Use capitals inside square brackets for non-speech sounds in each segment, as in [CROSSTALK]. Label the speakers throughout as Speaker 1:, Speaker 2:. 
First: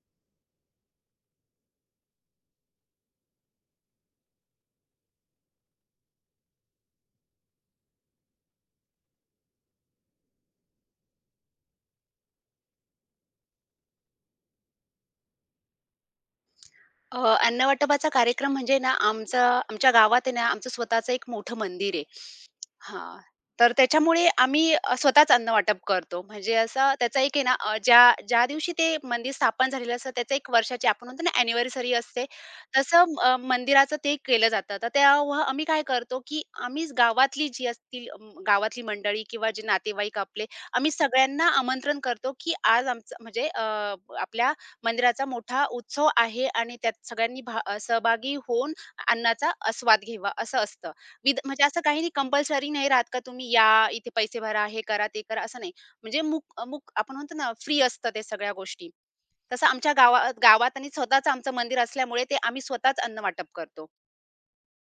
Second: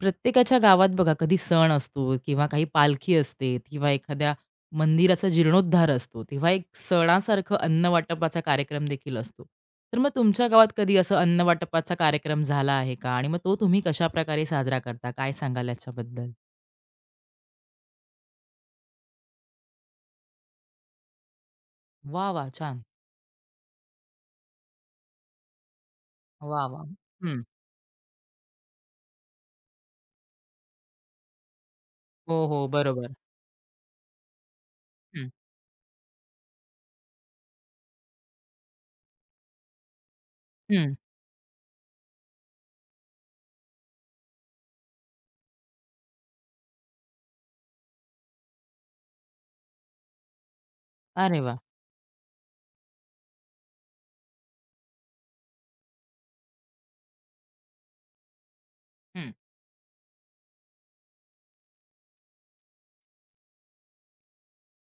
Speaker 1: प्रत्येकाच्या गावात बघा कधी सण असतो किंवा काही पालखी असते किंवा एखाद्या मंदिराचा जीर्णोद्धार असतो तेव्हा एक सणासारखं अन्न वाटपाचा कार्यक्रम देखील असतो. तर मग तुमच्या गावात कधी असं अन्न वाटपाचा कार्यक्रम झाला आहे का आणि मग तो तुम्ही कशा प्रकारे साजरा करता? काय सांगाल याच्याबद्दल?
Speaker 2: अ, अन्नवाटपाचा कार्यक्रम म्हणजे ना, आमच्या गावात आहे ना, आमचं स्वतःचं एक मोठं मंदिर आहे.
Speaker 1: वा वा, छान.
Speaker 2: हां. तर त्याच्यामुळे आम्ही स्वतःच अन्नवाटप करतो. म्हणजे
Speaker 1: वा वा,
Speaker 2: असं त्याचा एक
Speaker 1: हम्म.
Speaker 2: आहे ना, ज्या ज्या दिवशी ते मंदिर स्थापन झालेलं असतं, त्याचं एक वर्षाची आपण म्हणतो ना, अॅनिव्हर्सरी असते.
Speaker 1: हो हो, बरोबर.
Speaker 2: तसं मंदिराचं ते केलं जातं. तर
Speaker 1: हम्म.
Speaker 2: तेव्हा आम्ही काय करतो, की आम्हीच गावातली जी असतील गावातली मंडळी किंवा जे नातेवाईक आपले, आम्ही
Speaker 1: हम्म.
Speaker 2: सगळ्यांना आमंत्रण करतो, की आज आमचं म्हणजे आपल्या मंदिराचा मोठा उत्सव आहे आणि त्यात सगळ्यांनी सहभागी होऊन अन्नाचा आस्वाद घ्यावा, असं असतं.
Speaker 1: अरे
Speaker 2: विद
Speaker 1: वा,
Speaker 2: म्हणजे असं काही नाही कंपल्सरी नाही राहत का तुम्ही या, इथे पैसे भरा, हे करा, ते करा, असं नाही. म्हणजे मूक मूक आपण म्हणतो ना फ्री असतं ते सगळ्या गोष्टी.
Speaker 1: हम्म.
Speaker 2: तसं आमच्या गावात गावात आणि स्वतःचं आमचं मंदिर असल्यामुळे ते आम्ही स्वतःच अन्न वाटप करतो.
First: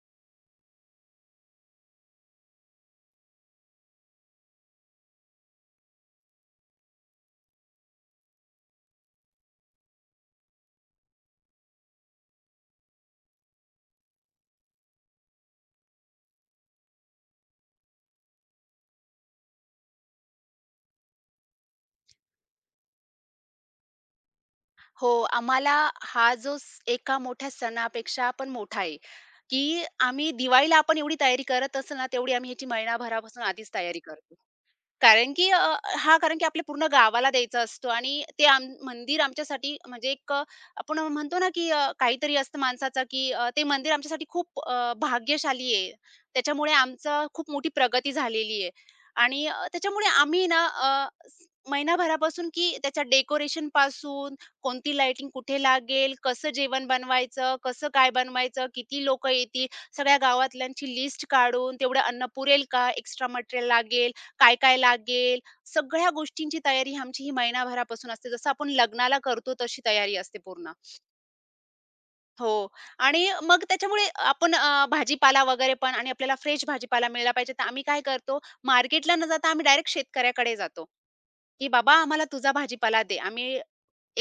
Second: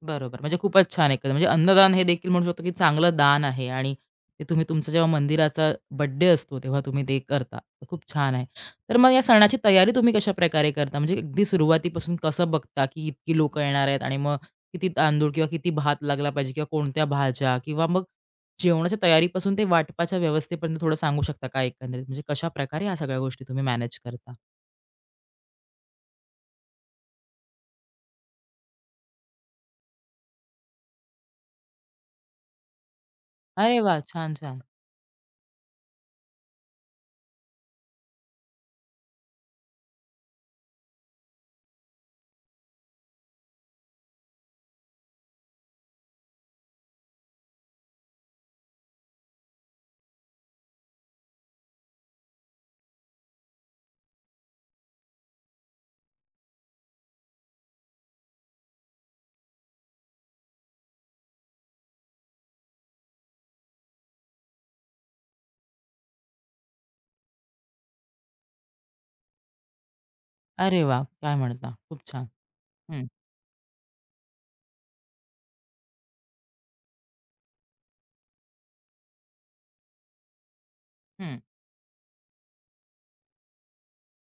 Speaker 1: बरोबर. म्हणजे खूपच छान एकंदर. म्हणजे अन्नदान हे देखील म्हणू शकतो, की चांगलं दान आहे आणि ते तुम्ही तुमचं जेव्हा मंदिराचा बर्थडे असतो, तेव्हा तुम्ही ते करता. तर खूप छान आहे. तर मग या सणाची तयारी तुम्ही कशाप्रकारे करता? म्हणजे अगदी सुरुवातीपासून कसं बघता, की इतकी लोकं येणार आहेत आणि मग किती तांदूळ किंवा किती भात लागला पाहिजे किंवा कोणत्या भाज्या किंवा मग जेवणाच्या तयारीपासून ते वाटपाच्या व्यवस्थेपर्यंत थोडं सांगू शकता का एकंदरीत? म्हणजे कशाप्रकारे ह्या सगळ्या गोष्टी तुम्ही मॅनेज करता?
Speaker 2: हो, आम्हाला हा जो स एका मोठ्या सणापेक्षा पण मोठा आहे, की आम्ही दिवाळीला आपण एवढी तयारी करत असू ना, तेवढी आम्ही ह्याची महिनाभरापासून आधीच
Speaker 1: अरे
Speaker 2: तयारी
Speaker 1: वाह! छान,
Speaker 2: करतो.
Speaker 1: छान.
Speaker 2: कारण की अ, हां, कारण की आपल्या पूर्ण गावाला द्यायचा असतो आणि ते आम मंदिर आमच्यासाठी म्हणजे आपण म्हणतो ना, काहीतरी असतं माणसाचं, ते मंदिर आमच्यासाठी खूप भाग्यशाली आहे. त्याच्यामुळे आमचं खूप मोठी प्रगती झालेली आहे आणि त्याच्यामुळे आम्ही स- महिनाभरापासून की त्याच्या डेकोरेशनपासून, कोणती लाइटिंग कुठे लागेल, कसं जेवण बनवायचं, कसं काय बनवायचं, किती लोकं येतील, सगळ्या गावातल्यांची लिस्ट काढून तेवढं अन्न पुरेल का, एक्स्ट्रा मटेरियल लागेल काय-काय लागेल, सगळ्या गोष्टींची तयारी आमची ही महिनाभरापासून असते. जसं आपण लग्नाला करतो तशी तयारी असते पूर्ण.
Speaker 1: अरे वाह! काय म्हणता? खूप छान.
Speaker 2: हो.
Speaker 1: हं,
Speaker 2: आणि मग त्याच्यामुळे आपण भाजीपाला वगैरे पण आणि आपल्याला फ्रेश भाजीपाला मिळाला पाहिजे, तर आम्ही काय करतो, मार्केटला न जाता आम्ही डायरेक्ट शेतकऱ्याकडे जातो,
Speaker 1: हं,
Speaker 2: की "बाबा आम्हाला तुझा भाजीपाला दे." आम्ही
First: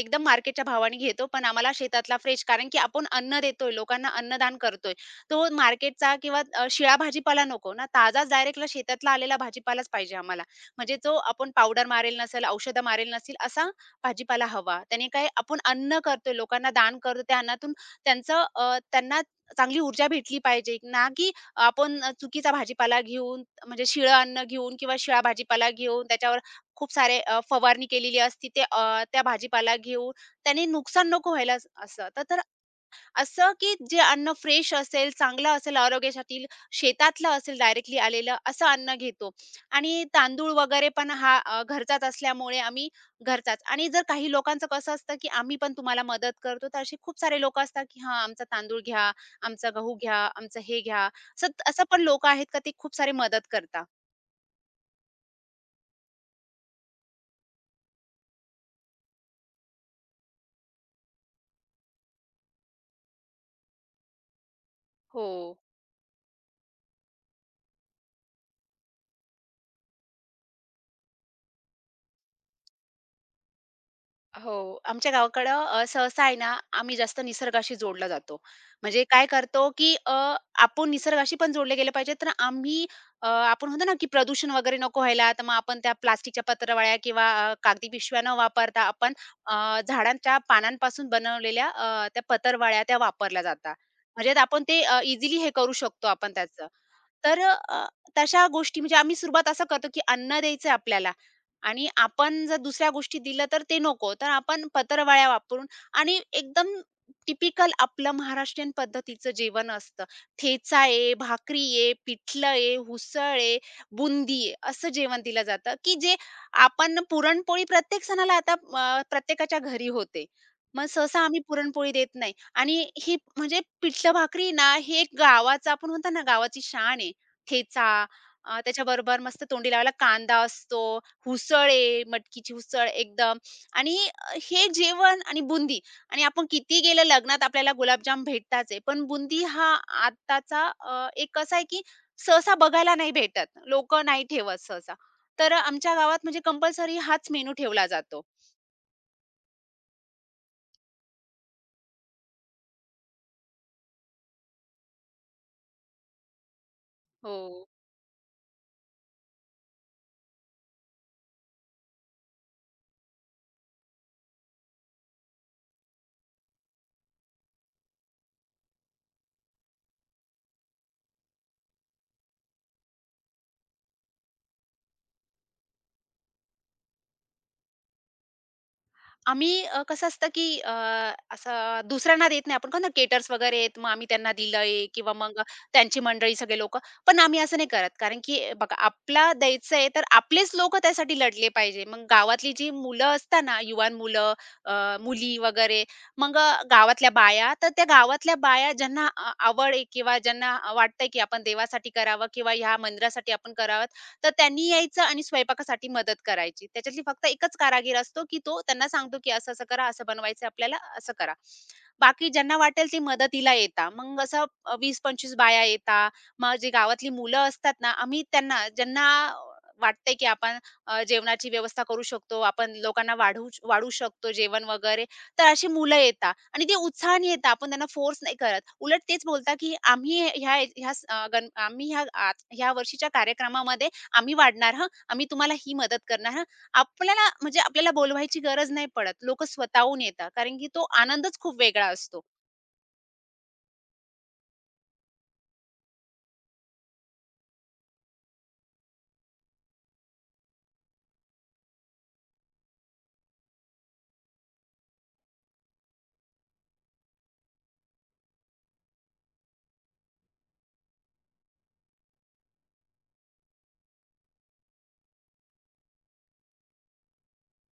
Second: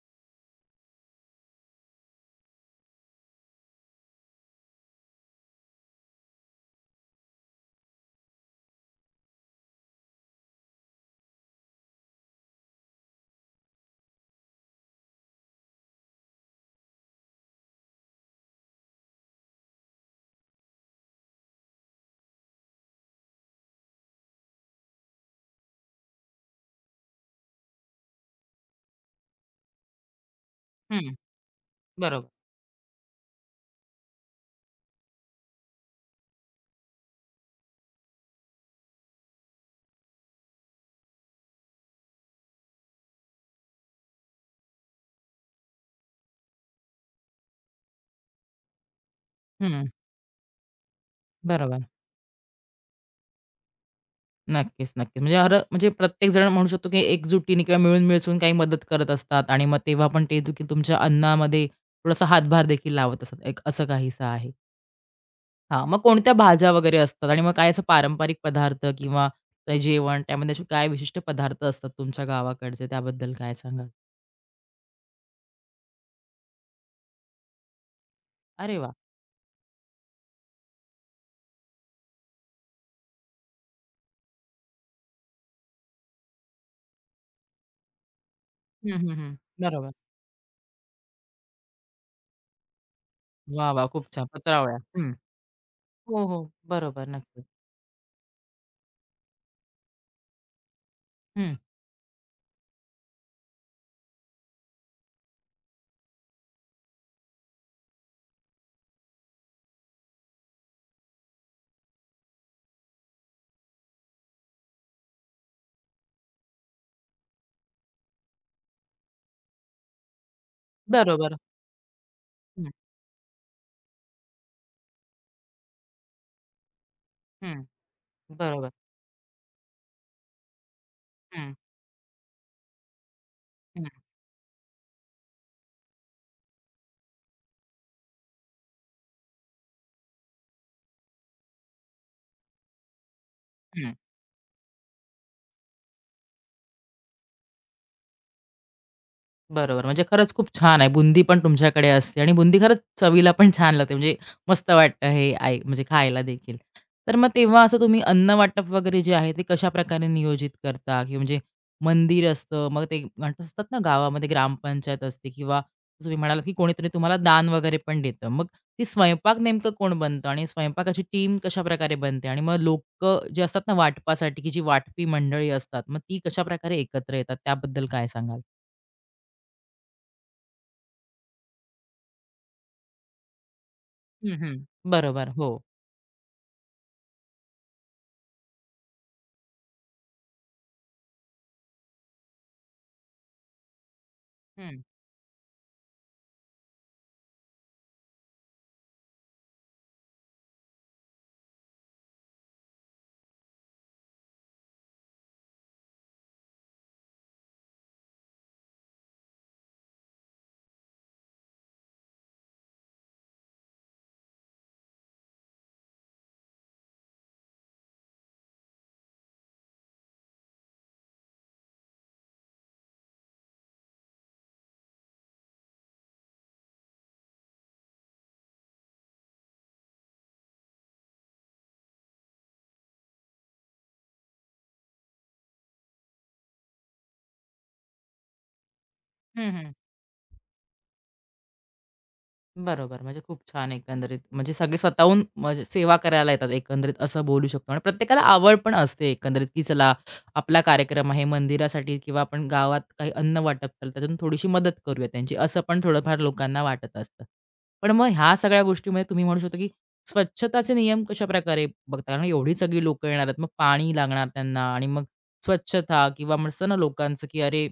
Speaker 2: एकदम मार्केटच्या भावाने घेतो, पण आम्हाला शेतातला फ्रेश कारण की आपण अन्न देतोय, लोकांना अन्नदान करतोय. तो मार्केटचा किंवा शिळा भाजीपाला नको ना, ताजाच डायरेक्टला शेतातला आलेला भाजीपालाच पाहिजे आम्हाला. म्हणजे जो आपण पावडर मारेल नसेल, औषधं मारेल नसेल असा भाजीपाला हवा. त्याने काय आपण अन्न करतोय, लोकांना दान करतो, त्या अन्नातून त्यांना चांगली ऊर्जा भेटली पाहिजे ना, की आपण चुकीचा भाजीपाला घेऊन म्हणजे शिळं अन्न घेऊन किंवा शिळा भाजीपाला घेऊन त्याच्यावर खूप सारे फवारणी केलेली असती ते त्या भाजीपाला घेऊन त्याने नुकसान
Speaker 1: हं.
Speaker 2: नको व्हायला अस- असं. तर
Speaker 1: बरोबर.
Speaker 2: तर असं की जे अन्न फ्रेश असेल, चांगलं असेल आरोग्यासाठी, शेतातलं असेल डायरेक्टली आलेलं असं अन्न घेतो आणि तांदूळ वगैरे पण घरचाच असल्यामुळे आम्ही घरचाच आणि जर काही लोकांचं कसं असतं की आम्ही पण तुम्हाला मदत करतो, तर असे खूप सारे लोकं असतात की हां, आमचा तांदूळ घ्या, आमचा
Speaker 1: हं,
Speaker 2: गहू घ्या, आमचं हे घ्या. असं असं
Speaker 1: बरोबर.
Speaker 2: पण लोकं आहेत का ते खूप सारे मदत करतात.
Speaker 1: नक्कीच, नक्कीच. म्हणजे हर म्हणजे प्रत्येक जण म्हणू शकतो, की एकजुटीने किंवा मिळून-मिसळून काही मदत करत असतात आणि मग तेव्हा पण ते देखील तुमच्या अन्नामध्ये थोडासा हातभार देखील लावत असतात. एक असं काहीसं आहे.
Speaker 2: हो.
Speaker 1: हां, मग कोणत्या भाज्या वगैरे असतात आणि मग काय असं पारंपरिक पदार्थ किंवा ते जेवण त्यामध्ये असे काय विशिष्ट पदार्थ असतात तुमच्या गावाकडचे, त्याबद्दल काय सांगाल?
Speaker 2: हो. आमच्या गावाकडं सहसा आहे ना, आम्ही जास्त निसर्गाशी जोडला जातो.
Speaker 1: अरे वाह!
Speaker 2: म्हणजे काय करतो, आपण निसर्गाशी पण जोडले गेले पाहिजे. तर आम्ही आपण म्हणतो ना, की प्रदूषण वगैरे नको व्हायला, तर मग आपण त्या प्लास्टिकच्या पत्रावळ्या किंवा कागदी पिशव्या न वापरता
Speaker 1: हं,
Speaker 2: आपण
Speaker 1: हं, हं. बरोबर.
Speaker 2: झाडांच्या पानांपासून बनवलेल्या त्या पत्रावळ्या त्या वापरल्या
Speaker 1: वाह,
Speaker 2: जातात.
Speaker 1: वाह! खूप छान.
Speaker 2: म्हणजे आपण
Speaker 1: पत्रावळ्या.
Speaker 2: ते
Speaker 1: हं.
Speaker 2: इझिली हे करू शकतो
Speaker 1: हो,
Speaker 2: आपण
Speaker 1: हो.
Speaker 2: त्याचं.
Speaker 1: बरोबर.
Speaker 2: तर
Speaker 1: नक्कीच.
Speaker 2: अ, तशा गोष्टी म्हणजे आम्ही सुरुवात असं करतो, की अन्न द्यायचंय आपल्याला
Speaker 1: हं.
Speaker 2: आणि आपण जर दुसऱ्या गोष्टी दिल्या तर ते नको. तर आपण पत्रावळ्या वापरून आणि एकदम टिपिकल आपलं महाराष्ट्रीयन पद्धतीचं जेवण असतं. ठेचा आहे, भाकरी आहे, पिठलं आहे, उसळ आहे, बुंदी आहे, असं जेवण दिलं जातं, की जे आपण पुरणपोळी प्रत्येक सणाला आता प्रत्येकाच्या घरी होते. मग सहसा
Speaker 1: बरोबर.
Speaker 2: आम्ही पुरणपोळी देत नाही
Speaker 1: हं,
Speaker 2: आणि ही म्हणजे पिठलं भाकरी ना, हे एक गावाचं आपण म्हणतो ना, गावाची शान आहे.
Speaker 1: हं.
Speaker 2: ठेचा
Speaker 1: बरोबर.
Speaker 2: त्याच्याबरोबर मस्त तोंडी लावायला कांदा असतो,
Speaker 1: हं,
Speaker 2: उसळ आहे, मटकीची उसळ एकदम
Speaker 1: हं,
Speaker 2: आणि हे जेवण आणि बुंदी आणि आपण किती गेलं लग्नात आपल्याला गुलाबजाम भेटताच आहे. पण बुंदी हा आताचा, एक असा आहे की सहसा बघायला नाही भेटत.
Speaker 1: हं.
Speaker 2: लोकं नाही ठेवत सहसा. तर आमच्या गावात म्हणजे कंपल्सरी हाच मेनू ठेवला जातो.
Speaker 1: बरोबर. म्हणजे खरंच खूप छान आहे. बुंदी पण तुमच्याकडे असते आणि बुंदी खरंच चवीला पण छान लागते. म्हणजे मस्त वाटतं हे आय म्हणजे खायला देखील. तर मग
Speaker 2: हो.
Speaker 1: तेव्हा असं तुम्ही अन्न वाटप वगैरे जे आहे ते कशाप्रकारे नियोजित करता? की म्हणजे मंदिर असतं, मग ते म्हणत असतात ना, गावामध्ये ग्रामपंचायत असते किंवा तुम्ही म्हणालात की कोणीतरी तुम्हाला दान वगैरे पण देतं. मग ती स्वयंपाक नेमकं कोण बनतं आणि स्वयंपाकाची टीम कशाप्रकारे बनते? आणि मग लोकं जे असतात ना वाटपासाठी, की जी वाटपी मंडळी असतात, मग ती कशाप्रकारे एकत्र येतात, त्याबद्दल काय सांगाल?
Speaker 2: आम्ही कसं असतं, असं दुसऱ्यांना देत नाही. आपण कोणतं केटर्स वगैरे आहेत, मग आम्ही त्यांना
Speaker 1: हं, हं.
Speaker 2: दिलंय किंवा
Speaker 1: बरोबर.
Speaker 2: मग
Speaker 1: हो.
Speaker 2: त्यांची मंडळी सगळे लोक पण आम्ही असं नाही करत. कारण की बघा आपला द्यायचं आहे, तर आपलेच लोक त्यासाठी लढले पाहिजे. मग गावातली जी मुलं असतात ना, युवान मुलं,
Speaker 1: हं.
Speaker 2: अ, मुली वगैरे, मग गावातल्या बाया, तर त्या गावातल्या बाया ज्यांना आ आवड आहे किंवा ज्यांना वाटतंय, की आपण देवासाठी करावं किंवा ह्या मंदिरासाठी आपण करावं, तर त्यांनी यायचं आणि स्वयंपाकासाठी मदत करायची. त्याच्यातली फक्त एकच कारागीर असतो, की तो त्यांना सांगतो, की असं-असं करा, असं बनवायचं आपल्याला, असं करा. बाकी ज्यांना वाटेल ते मदतीला येतात. मग असं 20-25 बाया येतात. मग जी गावातली मुलं असतात ना, आम्ही त्यांना ज्यांना वाटतंय, की आपण जेवणाची व्यवस्था करू शकतो, आपण लोकांना वाढवू वाढवू शकतो जेवण वगैरे, तर अशी मुलं येतात आणि ते उत्साहाने येतात. आपण त्यांना फोर्स नाही करत. उलट तेच बोलतात, की आम्ही ह्या ह्या स अ, गण आम्ही ह्या वर्षीच्या कार्यक्रमामध्ये आम्ही वाढणार हं, आम्ही तुम्हाला ही मदत करणार हं. आपल्याला बोलवायची गरज नाही पडत. लोकं
Speaker 1: हं, हं.
Speaker 2: स्वतःहून येतात कारण की तो आनंदच खूप वेगळा असतो.
Speaker 1: बरोबर. म्हणजे खूप छान एकंदरीत. म्हणजे सगळे स्वतःहून म्हणजे सेवा करायला येतात एकंदरीत असं बोलू शकतो आणि प्रत्येकाला आवड पण असते एकंदरीत, की चला आपला कार्यक्रम आहे मंदिरासाठी किंवा आपण गावात काही अन्न वाटप केलं त्यातून थोडीशी मदत करूया त्यांची, असं पण थोडंफार लोकांना वाटत असतं. पण मग ह्या सगळ्या गोष्टीमध्ये तुम्ही म्हणू शकता, की स्वच्छताचे नियम कशाप्रकारे बघता? कारण एवढी सगळी लोकं येणार आहेत, मग पाणी लागणार त्यांना आणि मग स्वच्छता किंवा म्हणतं ना लोकांचं, की अरे,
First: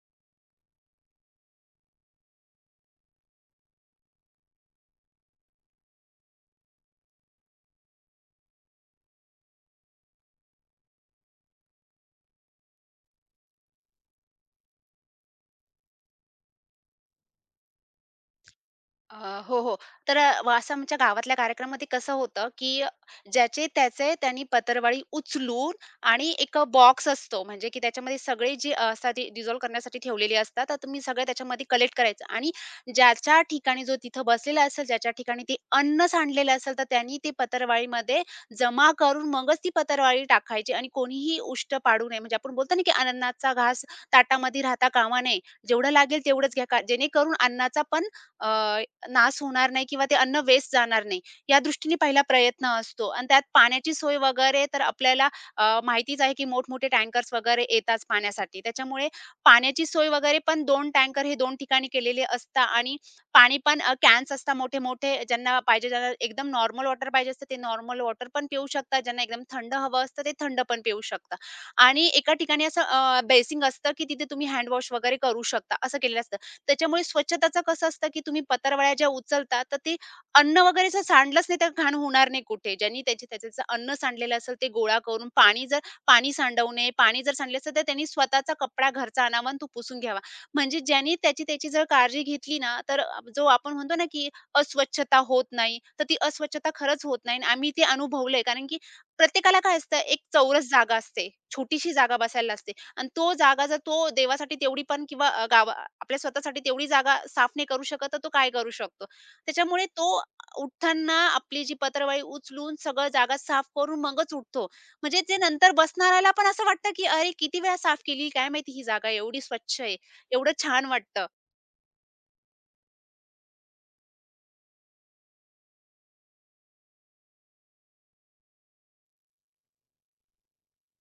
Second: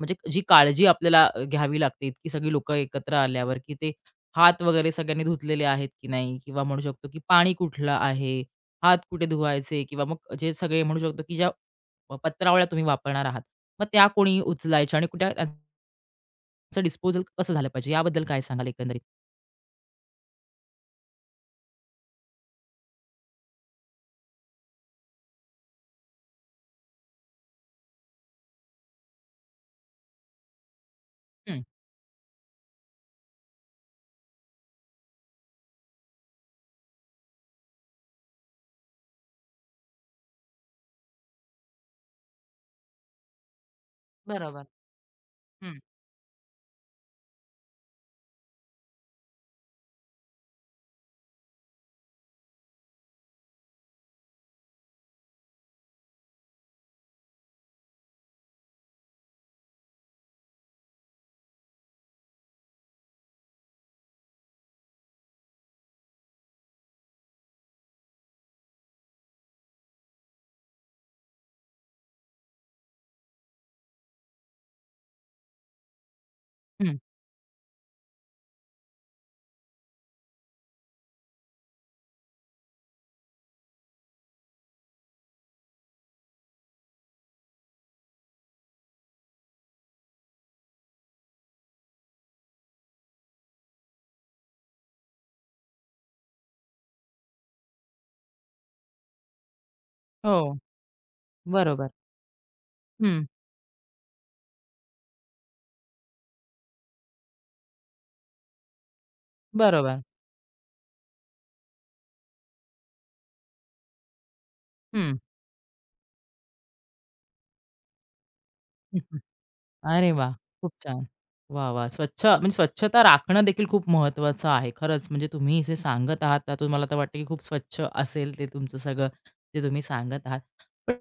Speaker 1: म्हणजे जी काळजी आपल्याला घ्यावी लागते इतकी सगळी लोकं एकत्र आल्यावर, की ते हात वगैरे सगळ्यांनी धुतलेले आहेत की नाही, किंवा म्हणू शकतो की पाणी कुठलं आहे, हात कुठे धुवायचे, किंवा मग जे सगळे म्हणू शकतो की ज्या पत्रावळ्या तुम्ही वापरणार आहात, मग त्या कोणी उचलायच्या आणि कुठे त्यांचं डिस्पोजल कसं झालं पाहिजे, याबद्दल काय सांगाल एकंदरीत?
Speaker 2: अ, हो, हो. तर अ, व असं आमच्या गावातल्या कार्यक्रमामध्ये कसं होतं, की ज्याचे त्याचे त्यांनी पत्रावळी उचलून आणि एक बॉक्स असतो म्हणजे की त्याच्यामध्ये सगळे जे असतात ते डिझॉल्व्ह करण्यासाठी ठेवलेले असतात. तर तुम्ही सगळं
Speaker 1: हं.
Speaker 2: त्याच्यामध्ये कलेक्ट करायचं आणि ज्याच्या ठिकाणी जो तिथं बसलेला असेल, ज्याच्या ठिकाणी ते अन्न सांडलेलं असेल, तर त्यांनी ते पत्रावळीमध्ये जमा करून मगच ती पत्रावळी टाकायची आणि कोणीही उष्ट पाडू नये. म्हणजे आपण बोलतो ना, की अन्नाचा घास ताटामध्ये
Speaker 1: बरोबर.
Speaker 2: राहता कामा नये.
Speaker 1: हं.
Speaker 2: जेवढं लागेल तेवढंच घ्या. का जेणेकरून अन्नाचा पण अ, नाश होणार नाही किंवा ते अन्न वेस्ट जाणार नाही, या दृष्टीने पहिला प्रयत्न असतो आणि त्यात पाण्याची सोय वगैरे तर आपल्याला माहितीच आहे, की मोठमोठे टँकर्स वगैरे येतात पाण्यासाठी. त्याच्यामुळे पाण्याची सोय वगैरे पण 2 टँकर हे 2 ठिकाणी केलेले असतात आणि पाणी पण कॅन्स असतात मोठे-मोठे. ज्यांना पाहिजे, ज्यांना एकदम नॉर्मल वॉटर पाहिजे असतं, ते नॉर्मल वॉटर पण पिऊ शकतात. ज्यांना एकदम थंड हवं असतं, ते थंड पण पिऊ शकतात आणि एका ठिकाणी असं बेसिंग असतं, की तिथे तुम्ही हँड वगैरे करू शकता, असं केलेलं असतं.
Speaker 1: हं.
Speaker 2: त्याच्यामुळे स्वच्छताचं कसं असतं, की तुम्ही पत्रावळ्या ज्या उचलता, तर ते अन्न वगैरे जर सांडलंच नाही, तर घाण होणार नाही कुठे. ज्यांनी त्याचं अन्न सांडलेलं असेल, ते गोळा करून पाणी सांडवू नये. पाणी जर सांडले असेल, तर त्यांनी स्वतःचा कपडा घरचा आणावा आणि तो पुसून घ्यावा. म्हणजे ज्यांनी त्याची त्याची जर काळजी घेतली ना, तर जो आपण म्हणतो ना, की अस्वच्छता होत नाही, तर ती अस्वच्छता खरंच होत नाही. आणि आम्ही ते अनुभवलंय. कारण की प्रत्येकाला काय असतं, एक
Speaker 1: हो.
Speaker 2: चौरस जागा असते.
Speaker 1: बरोबर.
Speaker 2: छोटीशी जागा बसायला असते. आणि
Speaker 1: हं.
Speaker 2: तो जागा जर तो देवासाठी तेवढी पण किंवा गावा आपल्या स्वतःसाठी तेवढी जागा साफ नाही करू शकत, तर तो काय करू शकतो? त्याच्यामुळे
Speaker 1: बरोबर.
Speaker 2: तो उठताना आपली जी पत्रावळी उचलून सगळं जागा साफ करून मगच उठतो.
Speaker 1: हं.
Speaker 2: म्हणजे जे नंतर बसणाऱ्याला पण असं वाटतं, की "अरे, किती वेळा साफ केली, काय माहिती ही जागा एवढी स्वच्छ आहे,
Speaker 1: अरे वाह!
Speaker 2: एवढं
Speaker 1: खूप
Speaker 2: छान
Speaker 1: छान.
Speaker 2: वाटतं."
Speaker 1: वाह, वाह! स्वच्छ म्हणजे स्वच्छता राखणं देखील खूप महत्त्वाचं आहे. खरंच म्हणजे तुम्ही जे सांगत आहात त्यातून मला तर वाटतं की खूप स्वच्छ असेल ते तुमचं सगळं जे तुम्ही सांगत आहात. पण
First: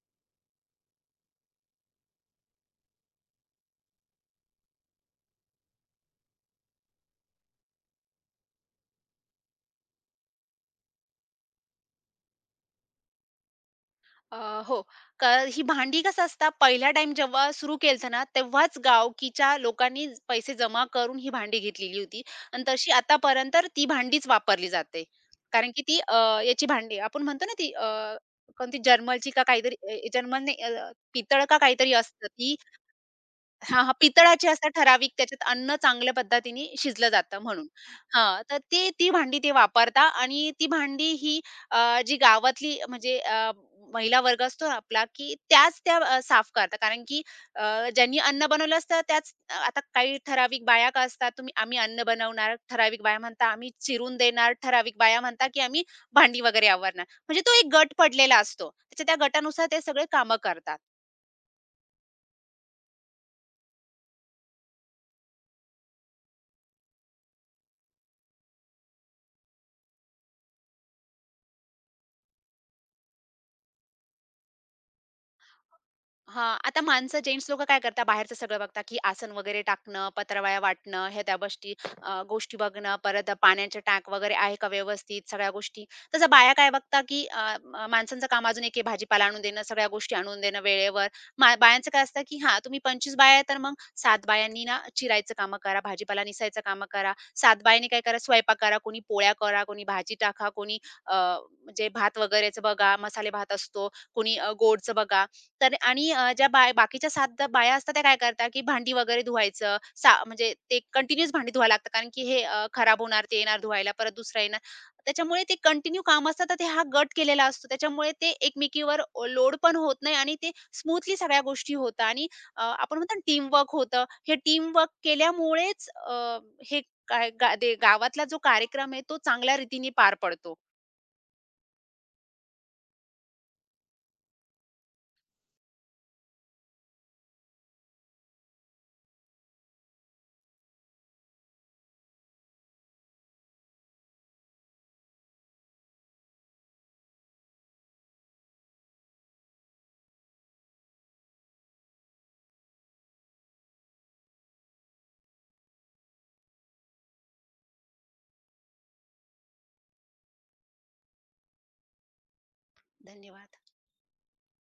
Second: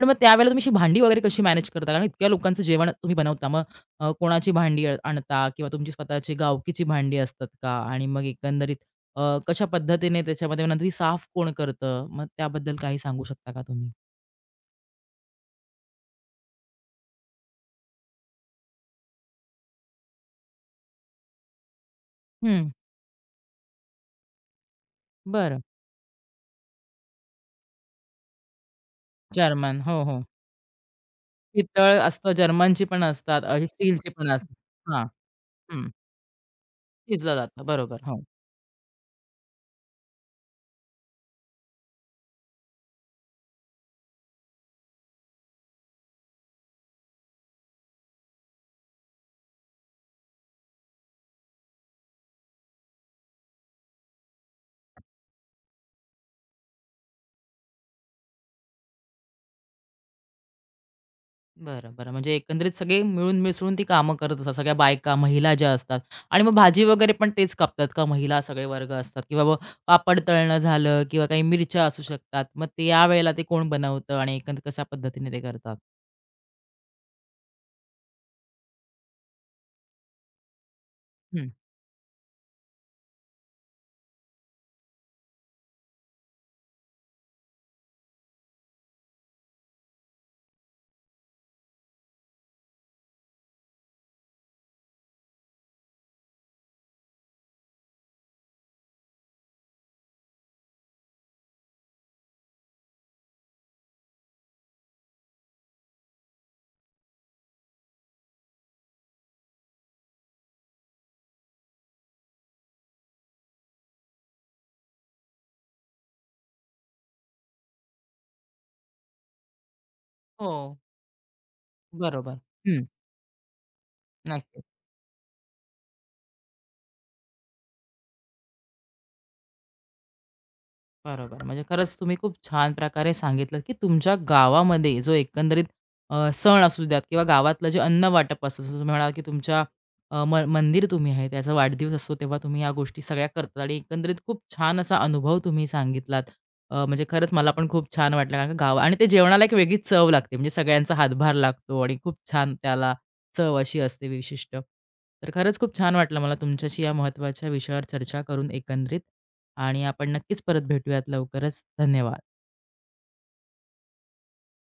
Speaker 1: पण मग त्यावेळेला तुम्ही अशी भांडी वगैरे कशी मॅनेज करता? कारण इतक्या लोकांचं जेवण तुम्ही बनवता. मग कोणाची भांडी आणता किंवा तुमची स्वतःची गावकीची भांडी असतात का? आणि मग एकंदरीत कशा पद्धतीने त्याच्यामध्ये नंतर ती साफ कोण करतं? मग त्याबद्दल काही सांगू शकता का तुम्ही?
Speaker 2: अ, हो. क ही भांडी कसं असतं पहिला टाईम जेव्हा सुरू केलं ना, तेव्हाच गावकीच्या लोकांनी पैसे जमा करून ही भांडी घेतलेली होती आणि
Speaker 1: हं.
Speaker 2: तशी आतापर्यंत ती भांडीच वापरली जाते.
Speaker 1: बरं.
Speaker 2: कारण की ती याची भांडी आपण म्हणतो ना ती कोणती जर्मलची का
Speaker 1: जर्मन. हो,
Speaker 2: काहीतरी
Speaker 1: हो.
Speaker 2: जर्मल नाही पितळ का काहीतरी
Speaker 1: पितळ
Speaker 2: असतं
Speaker 1: असतं,
Speaker 2: ती
Speaker 1: जर्मनची पण असतात, ही
Speaker 2: हां, हां.
Speaker 1: स्टीलची पण [LAUGHS]
Speaker 2: पितळाचे
Speaker 1: असतात.
Speaker 2: असतात
Speaker 1: हां,
Speaker 2: ठराविक त्याच्यात अन्न
Speaker 1: हं.
Speaker 2: चांगल्या पद्धतीने शिजलं
Speaker 1: शिजलं
Speaker 2: जातं
Speaker 1: जातं.
Speaker 2: म्हणून.
Speaker 1: बरोबर. हो.
Speaker 2: हां, तर ते ती भांडी ते वापरता आणि ती भांडी ही जी गावातली म्हणजे महिला वर्ग असतो ना आपला, की त्याच त्या साफ करतात. कारण की अ, ज्यांनी अन्न बनवलं असतं आता काही ठराविक बाया का असतात, तुम्ही आम्ही अन्न बनवणार, ठराविक बाया म्हणता आम्ही चिरून देणार, ठराविक बाया म्हणता, की आम्ही भांडी वगैरे आवरणार. म्हणजे तो एक गट पडलेला असतो. त्याच्या त्या गटानुसार ते सगळे कामं करतात.
Speaker 1: बरं, बरं. म्हणजे एकंदरीत सगळे मिळून मिसळून ती कामं करत असतात. सगळ्या बायका, महिला ज्या असतात, आणि मग भाजी वगैरे पण तेच कापतात का? महिला सगळे वर्ग असतात किंवा मग पापड तळणं झालं किंवा काही मिरच्या असू शकतात. मग ते यावेळेला ते कोण बनवतं आणि एकंदरीत कशा पद्धतीने ते करतात?
Speaker 2: हां, आता माणसं जेन्ट्स लोकं काय करतात बाहेरचं सगळं बघतात, की आसन वगैरे टाकणं, पत्रावळ्या वाटणं, ह्या त्या
Speaker 1: हं.
Speaker 2: गोष्टी अ, गोष्टी बघणं, परत पाण्याचे टाक वगैरे आहे का व्यवस्थित सगळ्या गोष्टी. तसं बाया काय बघतात, की अ, म माणसांचं काम अजून एक आहे भाजीपाला आणून देणं, सगळ्या गोष्टी आणून देणं वेळेवर. मा बायांचं काय असतं, की हां, तुम्ही 25 बाया आहे तर मग 7 बायांनी ना चिरायचं कामं करा, भाजीपाला निसायचं कामं करा. 7 बायांनी काय करा, स्वयंपाक करा, कोणी पोळ्या करा, कोणी भाजी टाका, अ, म्हणजे भात वगैरेचं बघा, मसाले भात असतो, कोणी गोडचं बघा. तर आणि ज्या बाय बाकीच्या 7 बाया असतात त्या काय करतात, की भांडी वगैरे धुवायचं, म्हणजे ते कंटिन्यूअस भांडी धुवायला लागतात, कारण की खराब होणार, ते येणार धुवायला, परत दुसरा येणार. त्याच्यामुळे ते कंटिन्यू काम असतात, तर ते हा गट केलेला असतो. त्याच्यामुळे ते एकमेकीवर लोड पण होत नाही आणि ते
Speaker 1: हो.
Speaker 2: स्मूथली सगळ्या गोष्टी होतात आणि
Speaker 1: बरोबर. हं.
Speaker 2: आपण म्हणतो ना टीमवर्क होतं. हे
Speaker 1: नक्कीच.
Speaker 2: टीमवर्क केल्यामुळेच हे काय गा ते गावातला जो कार्यक्रम आहे, तो चांगल्या रीतीने पार पडतो.
Speaker 1: बरोबर. म्हणजे खरंच तुम्ही खूप छान प्रकारे सांगितलं, की तुमच्या गावामध्ये जो एकंदरीत सण असू द्यात किंवा गावातलं जे अन्न वाटप असतं, जसं तुम्ही म्हणालात, की तुमच्या अ, म मंदिर तुम्ही आहे, त्याचा वाढदिवस असतो, तेव्हा तुम्ही ह्या गोष्टी सगळ्या करतात आणि एकंदरीत खूप छान असा अनुभव तुम्ही सांगितलात. म्हणजे खरंच मला पण खूप छान वाटलं, कारण का गाव आणि ते जेवणाला एक वेगळीच चव लागते. म्हणजे सगळ्यांचा हातभार लागतो आणि खूप छान त्याला चव अशी असते विशिष्ट. तर खरंच खूप छान वाटलं मला तुमच्याशी या महत्त्वाच्या विषयावर चर्चा करून एकंदरीत, आणि आपण नक्कीच परत भेटूयात लवकरच. धन्यवाद.
Speaker 2: धन्यवाद.